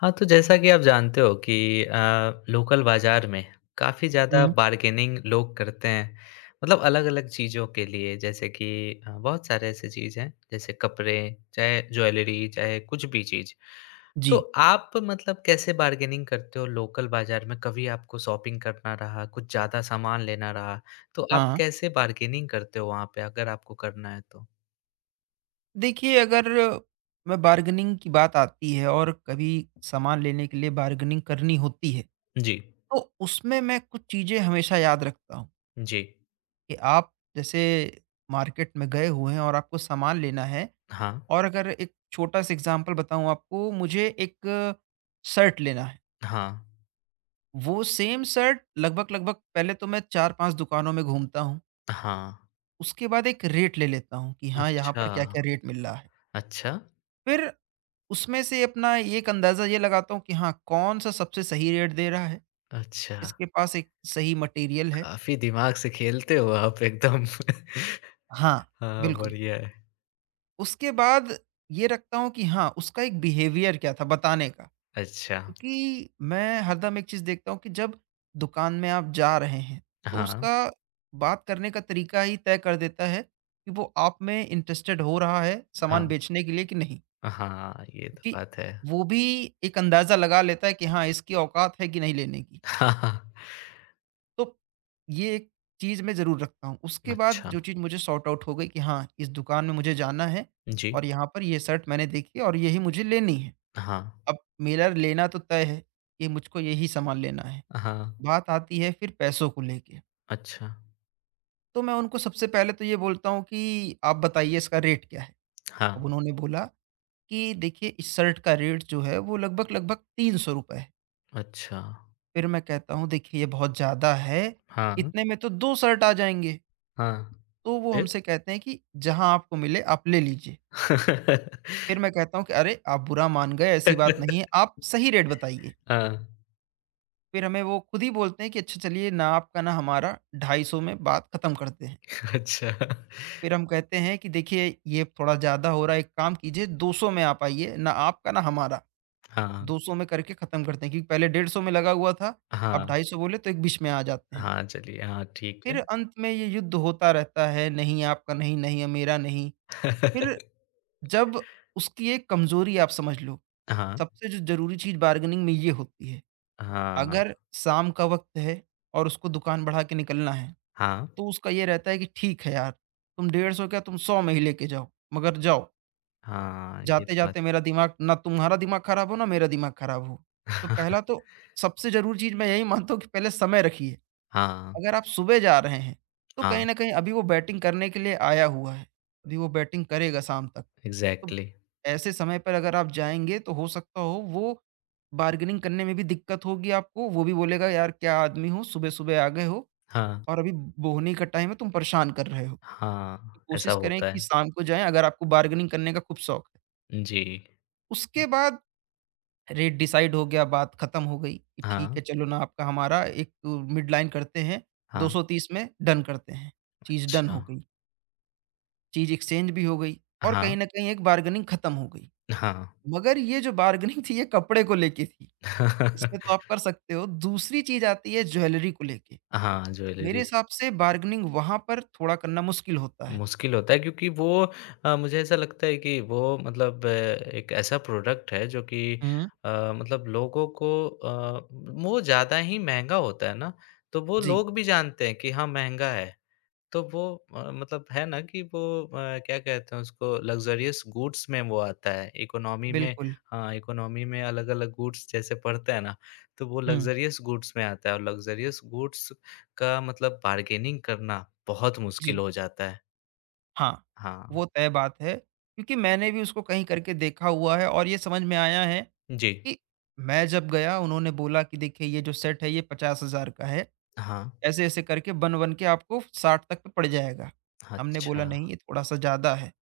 हाँ, तो जैसा कि आप जानते हो कि लोकल बाज़ार में काफ़ी ज़्यादा हुँ। बार्गेनिंग लोग करते हैं। मतलब अलग-अलग चीज़ों के लिए जैसे कि बहुत सारे ऐसे चीज़ हैं, जैसे कपड़े, चाहे ज्वेलरी, चाहे कुछ भी चीज़। तो जी। आप मतलब कैसे बार्गेनिंग करते हो लोकल बाज़ार में? कभी आपको शॉपिंग करना रहा, कुछ ज़्यादा सामान लेना रहा, तो हाँ, आप हाँ। कैसे बार्गेनिंग करते हो वहाँ पे अगर आपको करना है तो? देखिए अगर मैं बार्गेनिंग की बात आती है और कभी सामान लेने के लिए बार्गेनिंग करनी होती है, जी, तो उसमें मैं कुछ चीज़ें हमेशा याद रखता हूँ जी। कि आप जैसे मार्केट में गए हुए हैं और आपको सामान लेना है हाँ, और अगर एक छोटा-सा एग्ज़ाम्पल बताऊँ आपको, मुझे एक शर्ट लेना है। हाँ, वो सेम शर्ट लगभग-लगभग पहले तो मैं 4-5 दुकानों में घूमता हूँ, हाँ। उसके बाद एक रेट ले लेता हूँ कि हाँ, यहाँ अच्छा, पर क्या-क्या रेट मिल रहा है। अच्छा। फिर उसमें से अपना ये एक अंदाज़ा ये लगाता हूँ कि हाँ, कौन-सा सबसे सही रेट दे रहा है, अच्छा, किसके पास एक सही मटेरियल है। काफ़ी दिमाग से खेलते हो आप एकदम। हाँ। हाँ, बिल्कुल। बढ़िया है। उसके बाद ये रखता हूँ कि हाँ, उसका एक बिहेवियर क्या था बताने का। अच्छा, क्योंकि मैं हरदम एक चीज़ देखता हूँ कि जब दुकान में आप जा रहे हैं, तो हाँ, उसका बात करने का तरीका ही तय कर देता है कि वो आप में इंटरेस्टेड हो रहा है सामान हाँ, बेचने के लिए कि नहीं। हाँ, ये तो क्योंकि बात है। वो भी एक अंदाज़ा लगा लेता है कि हाँ, इसकी औकात है कि नहीं लेने की। हाँ, हाँ, तो ये एक चीज़ मैं ज़रूर रखता हूँ। उसके बाद अच्छा, जो चीज़ मुझे सॉर्ट आउट हो गई कि हाँ, इस दुकान में मुझे जाना है जी, और यहाँ पर ये शर्ट मैंने देखी और यही मुझे लेनी है। हाँ, अब मेरा लेना तो तय है कि मुझको यही सामान लेना है। हाँ, बात आती है फिर पैसों को लेके। अच्छा, तो मैं उनको सबसे पहले तो ये बोलता हूँ कि आप बताइए इसका रेट क्या है? हाँ, अब उन्होंने बोला कि देखिए इस शर्ट का रेट जो है वो लगभग-लगभग ₹300 है। अच्छा, फिर मैं कहता हूँ देखिए ये बहुत ज़्यादा है। हाँ, इतने में तो 2 शर्ट आ जाएँगे। हाँ, तो वो फिर? हमसे कहते हैं कि जहाँ आपको मिले आप ले लीजिए। फिर मैं कहता हूँ कि अरे! आप बुरा मान गए ऐसी बात नहीं है, आप सही रेट बताइए। हाँ, फिर हमें वो खुद ही बोलते हैं कि अच्छा चलिए ना आपका ना हमारा 250 में बात खत्म करते हैं। अच्छा, फिर हम कहते हैं कि देखिए ये थोड़ा ज़्यादा हो रहा है, एक काम कीजिए 200 में आप आइए, ना आपका ना हमारा। हाँ, 200 में करके खत्म करते हैं क्योंकि पहले 150 में लगा हुआ था, अब हाँ, 250 बोले तो एक बीच में आ जाते हैं। हाँ, चलिए, हाँ, ठीक फिर है। अंत में ये युद्ध होता रहता है, नहीं आपका नहीं, नहीं मेरा नहीं। फिर जब उसकी एक कमज़ोरी आप समझ लो, हाँ, सबसे जो ज़रूरी चीज़ बार्गेनिंग में ये होती है, हाँ, अगर शाम का वक़्त है और उसको दुकान बढ़ा के निकलना है, हाँ, तो उसका ये रहता है कि ठीक है यार, तुम 150 क्या तुम 100 में ही लेके जाओ, मगर जाओ, हाँ, ये तो बात जाते-जाते मेरा दिमाग ना तुम्हारा दिमाग खराब हो, ना मेरा दिमाग खराब हो। तो पहला तो सबसे ज़रूरी चीज़ मैं यही मानता हूँ कि पहले समय रखिए। हाँ, अगर आप सुबह जा रहे हैं, तो हाँ, कहीं न कहीं अभी वो बैटिंग करने के लिए आया हुआ है, अभी वो बैटिंग करेगा शाम तक। तो एग्ज़ैक्टली। ऐसे समय पर अगर आप जाएँगे तो हो सकता हो वो बार्गेनिंग करने में भी दिक्कत होगी आपको, वो भी बोलेगा यार क्या आदमी हो, सुबह-सुबह आ गए हो हाँ, और अभी बोहनी का टाइम है तुम परेशान कर रहे हो। तो हाँ, ऐसा कोशिश करें होता कि है। शाम को जाएँ अगर आपको बार्गेनिंग करने का खूब शौक है। जी। उसके बाद रेट डिसाइड हो गया, बात खत्म हो गई कि ठीक हाँ, है, चलो ना आपका हमारा एक मिड लाइन करते हैं, हाँ, 230 में डन करते हैं। चीज़ डन अच्छा। हो गई, चीज़ एक्सचेंज भी हो गई और हाँ, कहीं न कहीं एक बार्गेनिंग खत्म हो गई। हाँ। मगर ये जो बार्गेनिंग थी ये कपड़े को लेके थी, इसमें तो आप कर सकते हो। दूसरी चीज़ आती है ज्वेलरी को लेके। हाँ, मेरे ज्वेलरी हिसाब से बार्गेनिंग वहाँ पर थोड़ा करना मुश्किल होता है। मुश्किल होता है क्योंकि वो मुझे ऐसा लगता है कि वो मतलब एक ऐसा प्रोडक्ट है जो कि हुँ। अ, मतलब लोगों को वो ज़्यादा ही महँगा होता है ना, तो वो जी, लोग भी जानते हैं कि हाँ, महँगा है। तो वो मतलब है ना कि वो क्या कहते हैं उसको लग्ज़रियस गुड्स में वो आता है, इकोनॉमी में बिल्कुल। हाँ, इकोनॉमी में अलग-अलग गुड्स जैसे पड़ते हैं ना, तो वो हुँ, लग्ज़रियस गुड्स में आता है और लग्ज़रियस गुड्स का मतलब बार्गेनिंग करना बहुत मुश्किल जी, हो जाता है। हाँ, हाँ, वो तय बात है क्योंकि मैंने भी उसको कहीं करके देखा हुआ है और ये समझ में आया है जी। कि मैं जब गया उन्होंने बोला कि देखिए ये जो सेट है ये 50,000 का है। हाँ, ऐसे-ऐसे करके बन-बन के आपको 60 तक पे पड़ जाएगा। हमने अच्छा, बोला नहीं ये थोड़ा-सा ज़्यादा है।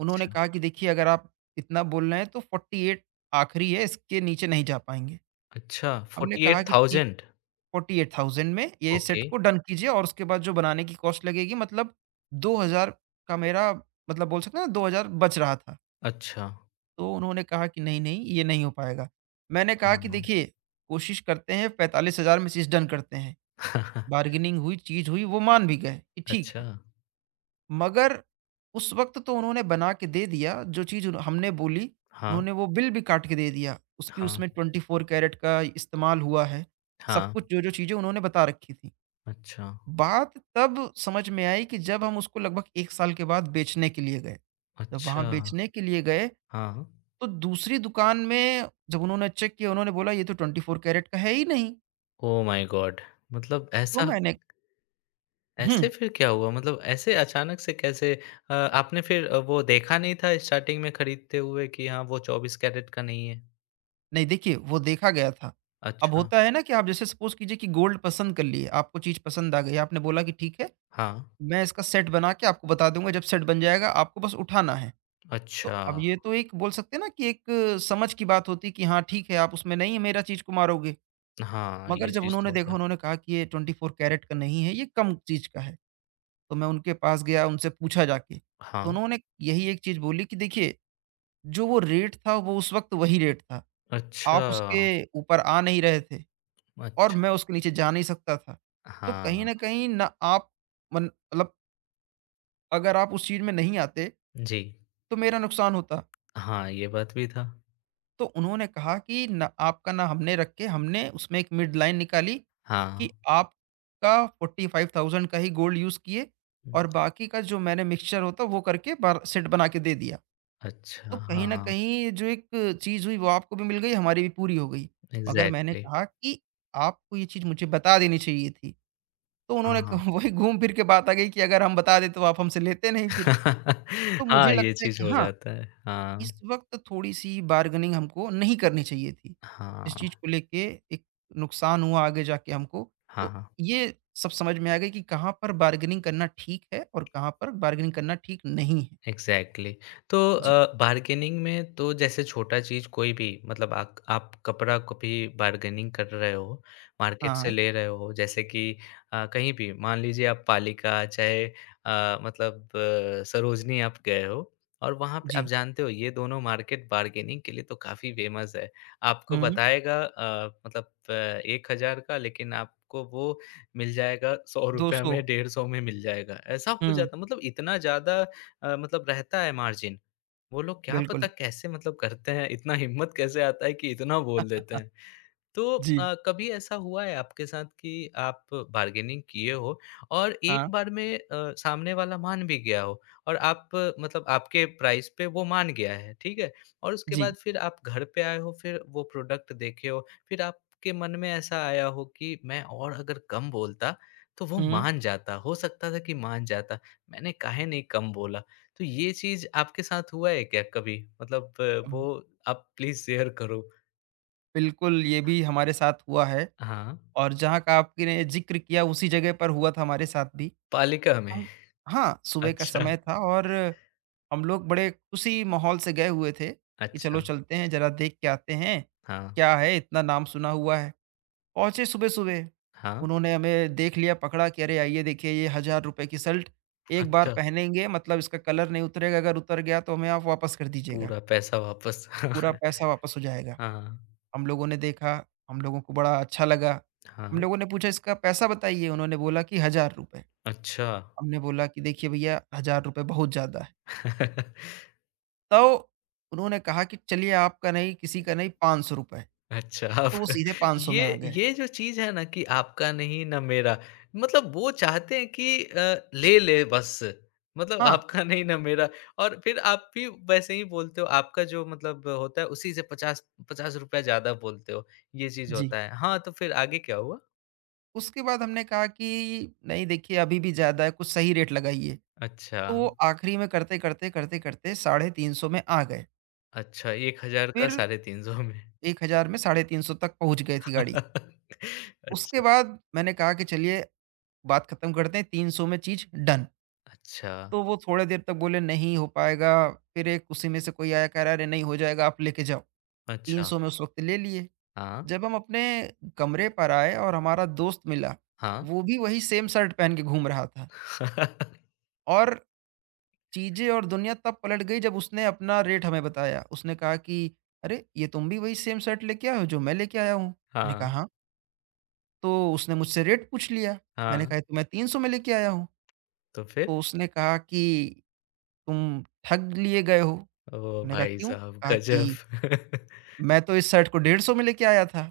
उन्होंने कहा कि देखिए अगर आप इतना बोल रहे हैं तो 48 आखिरी है इसके नीचे नहीं जा पाएँगे। अच्छा हमने कहा कि ठीक 48,000 48,000 में ये सेट ओके, को डन कीजिए और उसके बाद जो बनाने की कॉस्ट लगेगी मतलब 2,000 का मेरा मतलब बोल सकते हैं ना 2,000 बच रहा था। अच्छा, तो उन्होंने कहा कि नहीं-नहीं ये नहीं हो पाएगा। मैंने कहा कि हाँ। देखिए कोशिश करते हैं 45,000 में चीज़ डन करते हैं। बार्गेनिंग हुई, चीज़ हुई, वो मान भी गए कि ठीक अच्छा, है। मगर उस वक़्त तो उन्होंने बना के दे दिया जो चीज़ उन्ह हमने बोली, हाँ, उन्होंने वो बिल भी काट के दे दिया। उसकी हाँ, उसमें 24 कैरेट का इस्तेमाल हुआ है। सब हाँ, कुछ जो-जो चीज़ें उन्होंने बता रखी थी। अच्छा, बात तब समझ में आई कि जब हम उसको लगभग 1 साल के बाद बेचने के लिए गए। जब वहाँ अच्छा। बेचने के लिए गए हाँ। तो दूसरी दुकान में जब उन्होंने चेक किया उन्होंने बोला ये तो 24 कैरेट का है ही नहीं। Oh my god! मतलब तो ऐसा ऐसे हुँ, फिर क्या हुआ? मतलब ऐसे अचानक से कैसे आपने फिर वो देखा नहीं था स्टार्टिंग में खरीदते हुए कि हाँ, वो 24 कैरेट का नहीं है? नहीं देखिए वो देखा गया था। अब अच्छा। होता है ना कि आप जैसे सपोज़ कीजिए कि गोल्ड पसंद कर लिए, आपको चीज़ पसंद आ गई, आपने बोला कि ठीक है, हाँ। मैं इसका सेट बना के आपको बता दूँगा जब सेट बन जाएगा आपको बस उठाना है। तो अच्छा। अब ये तो एक बोल सकते हैं ना कि एक समझ की बात होती है कि हाँ ठीक है, आप उसमें नहीं है मेरा चीज़ को मारोगे। हाँ, मगर ये जब चीज़ उन्होंने तो होता देखा है। उन्होंने कहा कि ये 24 कैरेट का नहीं है, ये कम चीज़ का है। तो मैं उनके पास गया, उनसे पूछा जाके, तो हाँ। उन्होंने यही एक चीज़ बोली कि देखिए, जो वो रेट था वो उस वक़्त वही रेट था। अच्छा, आप उसके ऊपर आ नहीं रहे थे और अच्छा। मैं उसके नीचे जा नहीं सकता था। तो कहीं हाँ, न कहीं ना आप मन मतलब अगर आप उस चीज़ में नहीं आते, जी। तो मेरा नुकसान होता। हाँ, ये बात भी था। तो उन्होंने कहा कि ना आपका ना हमने रख के हमने उसमें एक मिड लाइन निकाली कि हाँ। आपका 45,000 का ही गोल्ड यूज़ किए हुँ, और बाकी का जो मैंने मिक्सचर होता वो करके बार सेट बना के दे दिया। तो अच्छा, कहीं न हाँ, कहीं जो एक चीज़ हुई वो आपको भी मिल गई, हमारी भी पूरी हो गई। मगर मैंने इग्ज़ैक्टली। कहा कि आपको ये चीज़ मुझे बता देनी चाहिए थी। तो उन्होंने हाँ। कहा वही घूम फिर के बात आ गई कि अगर हम बता दें तो आप हमसे लेते नहीं फिर। तो मुझे हाँ, ये लगता है चीज़ कि हो हाँ, जाता है। हाँ। इस वक़्त थोड़ी-सी बार्गेनिंग हमको नहीं करनी चाहिए थी। हाँ, इस चीज़ को लेके एक नुकसान हुआ आगे जाके हमको। तो हाँ। ये सब समझ में आ गई कि कहाँ पर बार्गेनिंग करना ठीक है और कहाँ पर बार्गेनिंग करना ठीक नहीं है। एग्ज़ैक्टली। तो जी। बार्गेनिंग में तो जैसे छोटा चीज़ कोई भी मतलब आक आप कपड़ा को भी बार्गेनिंग कर रहे हो, हाँ, मार्केट से हाँ। ले रहे हो जैसे कि कहीं भी मान लीजिए आप पालिका चाहे मतलब सरोजनी आप गए हो और वहाँ पे आप जी। जानते हो ये दोनों मार्केट बार्गेनिंग के लिए तो काफ़ी फ़ेमस है। आपको हुँ, बताएगा मतलब 1000 का लेकिन आपको वो मिल जाएगा ₹100 200 में, 150 में मिल जाएगा। ऐसा हो हुँ। जाता मतलब इतना ज़्यादा मतलब रहता है मार्जिन, वो लोग क्या बिल्कुल। पता कैसे मतलब करते हैं, इतना हिम्मत कैसे आता है कि इतना बोल देते अ, हैं। तो जी, कभी ऐसा हुआ है आपके साथ कि आप बार्गेनिंग किए हो और एक हाँ, बार में सामने वाला मान भी गया हो और आप मतलब आपके प्राइस पे वो मान गया है, ठीक है? और उसके जी। बाद फिर आप घर पे आए हो, फिर वो प्रोडक्ट देखे हो, फिर आपके मन में ऐसा आया हो कि मैं और अगर कम बोलता, तो वो हुँ। मान जाता, हो सकता था कि मान जाता। मैंने काहे नहीं कम बोला? तो ये चीज़ आपके साथ हुआ है क्या कभी? मतलब अब वो आप प्लीज़ शेयर करो। बिल्कुल, ये भी हमारे साथ हुआ है हाँ, और जहाँ का आपने ज़िक्र किया उसी जगह पर हुआ था हमारे साथ भी। पालिका में। हम हाँ, सुबह का अच्छा, समय था और हम लोग बड़े खुशी माहौल से गए हुए थे कि अच्छा, चलो चलते हैं ज़रा देख के आते हैं, हाँ, क्या है इतना नाम सुना हुआ है। पहुँचे सुबह-सुबह, हाँ, उन्होंने हमें देख लिया, पकड़ा कि अरे! आइए देखिए ये ₹1000 की शर्ट, एक बार अच्छा, पहनेंगे मतलब इसका कलर नहीं उतरेगा, अगर उतर गया तो हमें आप वापस कर दीजिएगा। पूरा पैसा वापस पूरा पैसा वापस हो जाएगा। हाँ, हम लोगों ने देखा, हम लोगों को बड़ा अच्छा लगा। हम हाँ, लोगों ने पूछा इसका पैसा बताइए, उन्होंने बोला कि हज़ार रुपए। अच्छा, हमने बोला कि देखिए भईया हज़ार रुपए बहुत ज़्यादा है। तो उन्होंने कहा कि चलिए आपका नहीं, किसी का नहीं 500 रुपए। अच्छा आप तो वो सीधे 500 ये में आ गए। ये जो चीज़ है ना कि आपका नहीं ना मेरा, मतलब वो चाहते हैं कि ले ले बस, मतलब हाँ, आपका नहीं ना मेरा और फिर आप भी वैसे ही बोलते हो, आपका जो मतलब होता है उसी से 50 ₹50 ज़्यादा बोलते हो, ये चीज़ जी। होता है। हाँ, तो फिर आगे क्या हुआ? उसके बाद हमने कहा कि नहीं देखिए अभी भी ज़्यादा है, कुछ सही रेट लगाइए। अच्छा, तो वो आखिरी में करते-करते, करते-करते 350 में आ गए। अच्छा, 1000 का फिर 350 में। 1000 में 350 तक पहुँच गई थी गाड़ी। उसके अच्छा, बाद मैंने कहा कि चलिए बात खत्म करते हैं 300 में चीज डन। अच्छा, तो वो थोड़े देर तक बोले नहीं हो पाएगा, फिर एक उसी में से कोई आया कह रहा अरे नहीं हो जाएगा आप लेके जाओ। अच्छा। 300 में उस वक्त ले लिए। हाँ, जब हम अपने कमरे पर आए और हमारा दोस्त मिला, हाँ। वो भी वही सेम शर्ट पहन के घूम रहा था और चीजें और दुनिया तब पलट गई जब उसने अपना रेट हमें बताया। उसने कहा कि अरे ये तुम भी वही सेम शर्ट लेके आए हो जो मैं लेके आया हूँ। मैंने कहा हाँ, हाँ। तो उसने मुझसे रेट पूछ लिया। मैंने हाँ। कहा ये तो मैं 300 में लेके आया हूँ। तो फिर? तो उसने कहा कि, "तुम ठग लिए गए हो।" ओह हमने कहा, भाई "क्यों?" साहब कहा कि, गज़ब! "मैं तो इस शर्ट को 150 में लेके आया था।"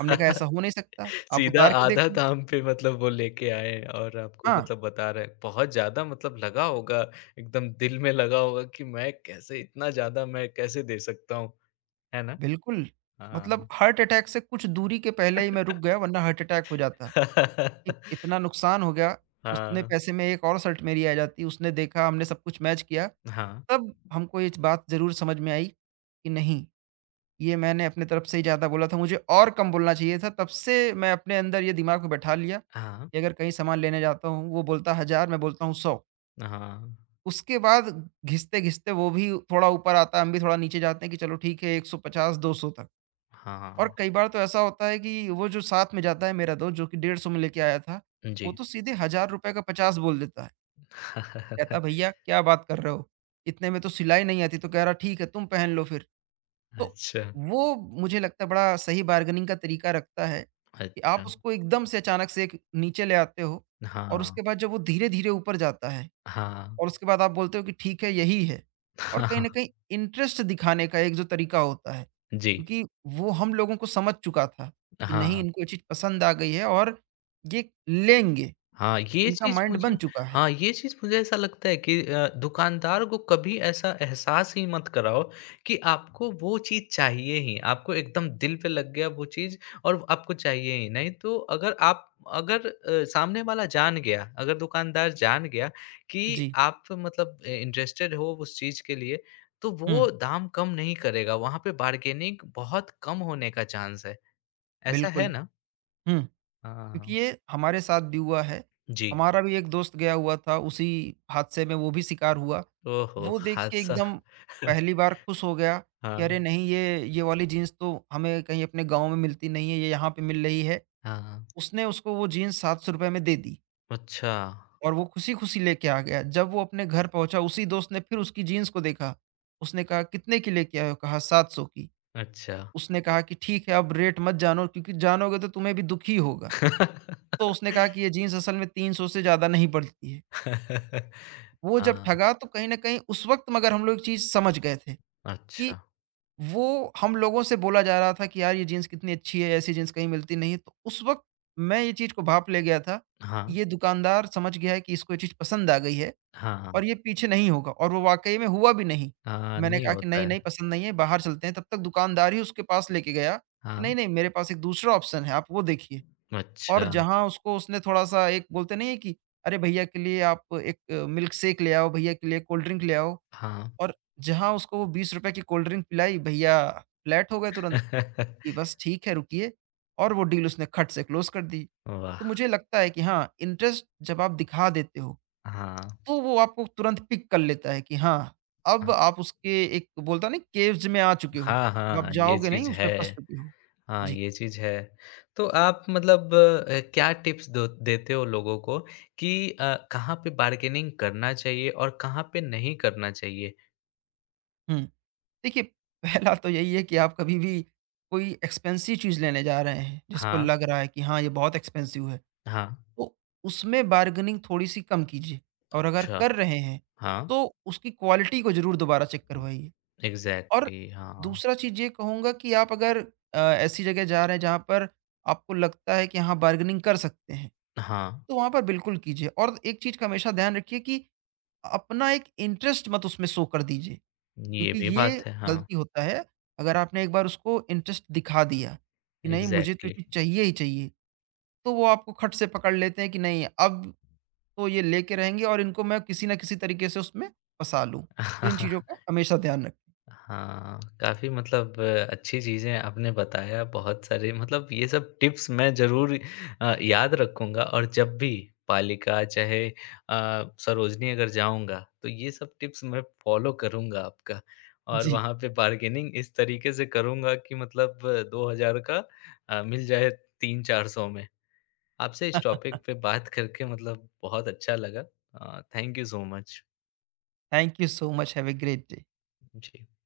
हमने कहा, "ऐसा हो नहीं सकता, आप सीधा उतार के आधा देखो।" दाम पे मतलब वो लेके आए और आपको हाँ, मतलब बता रहे हैं। बहुत ज़्यादा मतलब लगा होगा, एकदम दिल में लगा होगा कि मैं कैसे इतना ज़्यादा मैं कैसे दे सकता हूँ, है ना? बिल्कुल, मतलब हाँ। हार्ट अटैक से कुछ दूरी के पहले ही मैं रुक गया वरना हार्ट अटैक हो जाता। इ इतना नुकसान हो गया, उतने हाँ, पैसे में एक और शर्ट मेरी आ जाती, उसने देखा, हमने सब कुछ मैच किया, हाँ, तब हमको ये च बात ज़रूर समझ में आई कि नहीं, ये मैंने अपनी तरफ से ही ज़्यादा बोला था, मुझे और कम बोलना चाहिए था। तब से मैं अपने अंदर ये दिमाग में बैठा लिया कि अगर कहीं सामान लेने जाता हूँ, वो बोलता है 1000, मैं बोलता हूँ 100। हाँ, उसके बाद घिसते-घिसते वो भी थोड़ा ऊपर आता है, हम भी थोड़ा नीचे जाते हैं कि चलो ठीक है 150-200 तक। हाँ, और हाँ, कई बार तो ऐसा होता है कि वो जो साथ में जाता है मेरा दोस्त जो कि 150 में लेके आया था, वो जी। तो सीधे ₹1000 का 50 बोल देता है। कहता है, "भैया क्या बात कर रहे हो? इतने में तो सिलाई नहीं आती।" तो कह रहा, "ठीक है, तुम पहन लो फिर।" तो अच्छा, वो मुझे लगता है बड़ा सही बार्गेनिंग का तरीका रखता है कि आप अच्छा। उसको एकदम से अचानक से एक नीचे ले आते हो और हाँ, उसके बाद जब वो धीरे-धीरे ऊपर जाता है हाँ, और उसके बाद आप बोलते हो कि ठीक है यही है। और कहीं न हाँ, कहीं इंटरेस्ट दिखाने का एक जो तरीका होता है, जी, क्योंकि वो हम लोगों को समझ चुका था कि नहीं हाँ। इनको ये चीज़ पसंद आ गई है और ये लेंगे, हाँ, ये इनका चीज़ माइंड मुझे बन चुका है। हाँ, ये चीज़ मुझे ऐसा लगता है कि दुकानदार को कभी ऐसा एहसास ही मत कराओ कि आपको वो चीज़ चाहिए ही। आपको एकदम दिल पे लग गया वो चीज़ और आपको चाहिए ही। नहीं तो अगर आप अगर सामने वाला जान गया, अगर दुकानदार जान गया कि जी। आप मतलब इंटरेस्टेड हो उस चीज़ के लिए, तो हुँ, वो दाम कम नहीं करेगा। वहाँ पे बार्गेनिंग बहुत कम होने का चांस है। ऐसा बिल्कुल। है ना? हुँ। क्योंकि हाँ। ये हमारे साथ भी हुआ है। जी। हमारा भी एक दोस्त गया हुआ था, उसी हादसे में वो भी शिकार हुआ। ओह हो! वो देख के हादसा। एकदम पहली बार खुश हो गया कि हाँ, अरे नहीं, ये ये वाली जीन्स तो हमें कहीं अपने गाँव में मिलती नहीं है, ये यहाँ पे मिल रही है। हाँ, हाँ। उसने उसको वो जीन्स ₹700 में दे दी अच्छा, और वो खुशी-खुशी लेके आ गया। जब वो अपने घर पहुँचा, उसी दोस्त ने फिर उसकी जीन्स को देखा। उसने कहा, कितने की लेके आए हो? कहा, 700 की। अच्छा। उसने कहा कि ठीक है अब रेट मत जानो, क्योंकि जानोगे तो तुम्हें भी दुःख ही होगा। तो उसने कहा कि ये जीन्स असल में 300 से ज़्यादा नहीं पड़ती है। वो जब हाँ, ठगा, तो कहीं न कहीं उस वक़्त मगर हम लोग एक चीज़ समझ गए थे कि अच्छा। वो हम लोगों से बोला जा रहा था कि यार ये जीन्स कितनी अच्छी है, ऐसी जीन्स कहीं मिलती नहीं है। तो उस वक़्त मैं ये चीज़ को भाँप ले गया था कि हाँ, ये दुकानदार समझ गया है कि इसको ये चीज़ पसंद आ गई है हाँ, और ये पीछे नहीं होगा। और वो वाक़ई में हुआ भी नहीं। हाँ, मैंने नहीं कहा कि होता नहीं, है। नहीं पसंद नहीं है, बाहर चलते हैं। तब तक दुकानदार ही उसके पास लेके गया कि हाँ, नहीं, नहीं मेरे पास एक दूसरा ऑप्शन है, आप वो देखिए। और अच्छा, जहाँ उसको उसने थोड़ा-सा एक बोलते नहीं है कि अरे भैया के लिए आप एक मिल्क शेक ले आओ, भैया के लिए कोल्ड ड्रिंक ले आओ। हाँ। और जहाँ उसको वो ₹20 की कोल्ड ड्रिंक पिलाई, भैया फ्लैट हो गए तुरंत कि बस ठीक है, रुकिए। और वो डील उसने खट से क्लोज़ कर दी। तो वाह! मुझे लगता है कि हाँ, इंटरेस्ट जब आप दिखा देते हो, हाँ, तो वो आपको तुरंत पिक कर लेता है कि हाँ, अब आप उसके एक बोलता नहीं केव्स में आ चुके हो। हाँ, अब हाँ, आप हाँ, ये जाओगे नहीं, चीज़ उसमें फँस है। चुके हो। हाँ, जी। ये चीज़ है। तो आप मतलब क्या टिप्स दो देते हो लोगों को कि कहाँ पे बार्गेनिंग करना चाहिए और कहाँ पे नहीं करना चाहिए? हुँ। देखिए, पहला तो यही है कि आप कभी भी कोई एक्सपेंसिव चीज़ लेने जा रहे हैं, जिसको हाँ, लग रहा है कि हाँ, ये बहुत एक्सपेंसिव है, हाँ, तो उसमें बार्गेनिंग थोड़ी-सी कम कीजिए। और अगर अच्छा, कर रहे हैं, हाँ। तो उसकी क्वालिटी को ज़रूर दोबारा चेक करवाइए। और एग्ज़ैक्टली हाँ। दूसरा चीज़ ये कहूँगा कि आप अगर ऐसी जगह जा रहे हैं जहाँ पर आपको लगता है कि हाँ, बार्गेनिंग कर सकते हैं, हाँ, तो वहाँ पर बिल्कुल कीजिए। और एक चीज़ का हमेशा ध्यान रखिए कि अपना एक इंटरेस्ट मत उसमें शो कर दीजिए। ये क्योंकि भी ये बात है, हाँ, गलती होता है, अगर आपने एक बार उसको इंटरेस्ट दिखा दिया कि नहीं मुझे तो ये एग्ज़ैक्टली। चीज़ चाहिए ही चाहिए, तो वो आपको खट से पकड़ लेते हैं कि नहीं अब तो ये लेके रहेंगे और इनको मैं किसी न किसी तरीके से उसमें फँसा लूँ। तो इन चीज़ों का हमेशा ध्यान रखें। हाँ, काफ़ी मतलब अच्छी चीज़ें आपने बताया बहुत सारी मतलब ये सब टिप्स मैं ज़रूर याद रखूँगा और जब भी पालिका चाहे सरोजनी अगर जाऊँगा, तो ये सब टिप्स मैं फ़ॉलो करूँगा आपका और जी। वहाँ पे बार्गेनिंग इस तरीके से करूँगा कि मतलब 2000 का मिल जाए 3-400 में। आपसे इस टॉपिक पे बात करके मतलब बहुत अच्छा लगा। Thank you so much. Thank you so much, have a great day. Ji.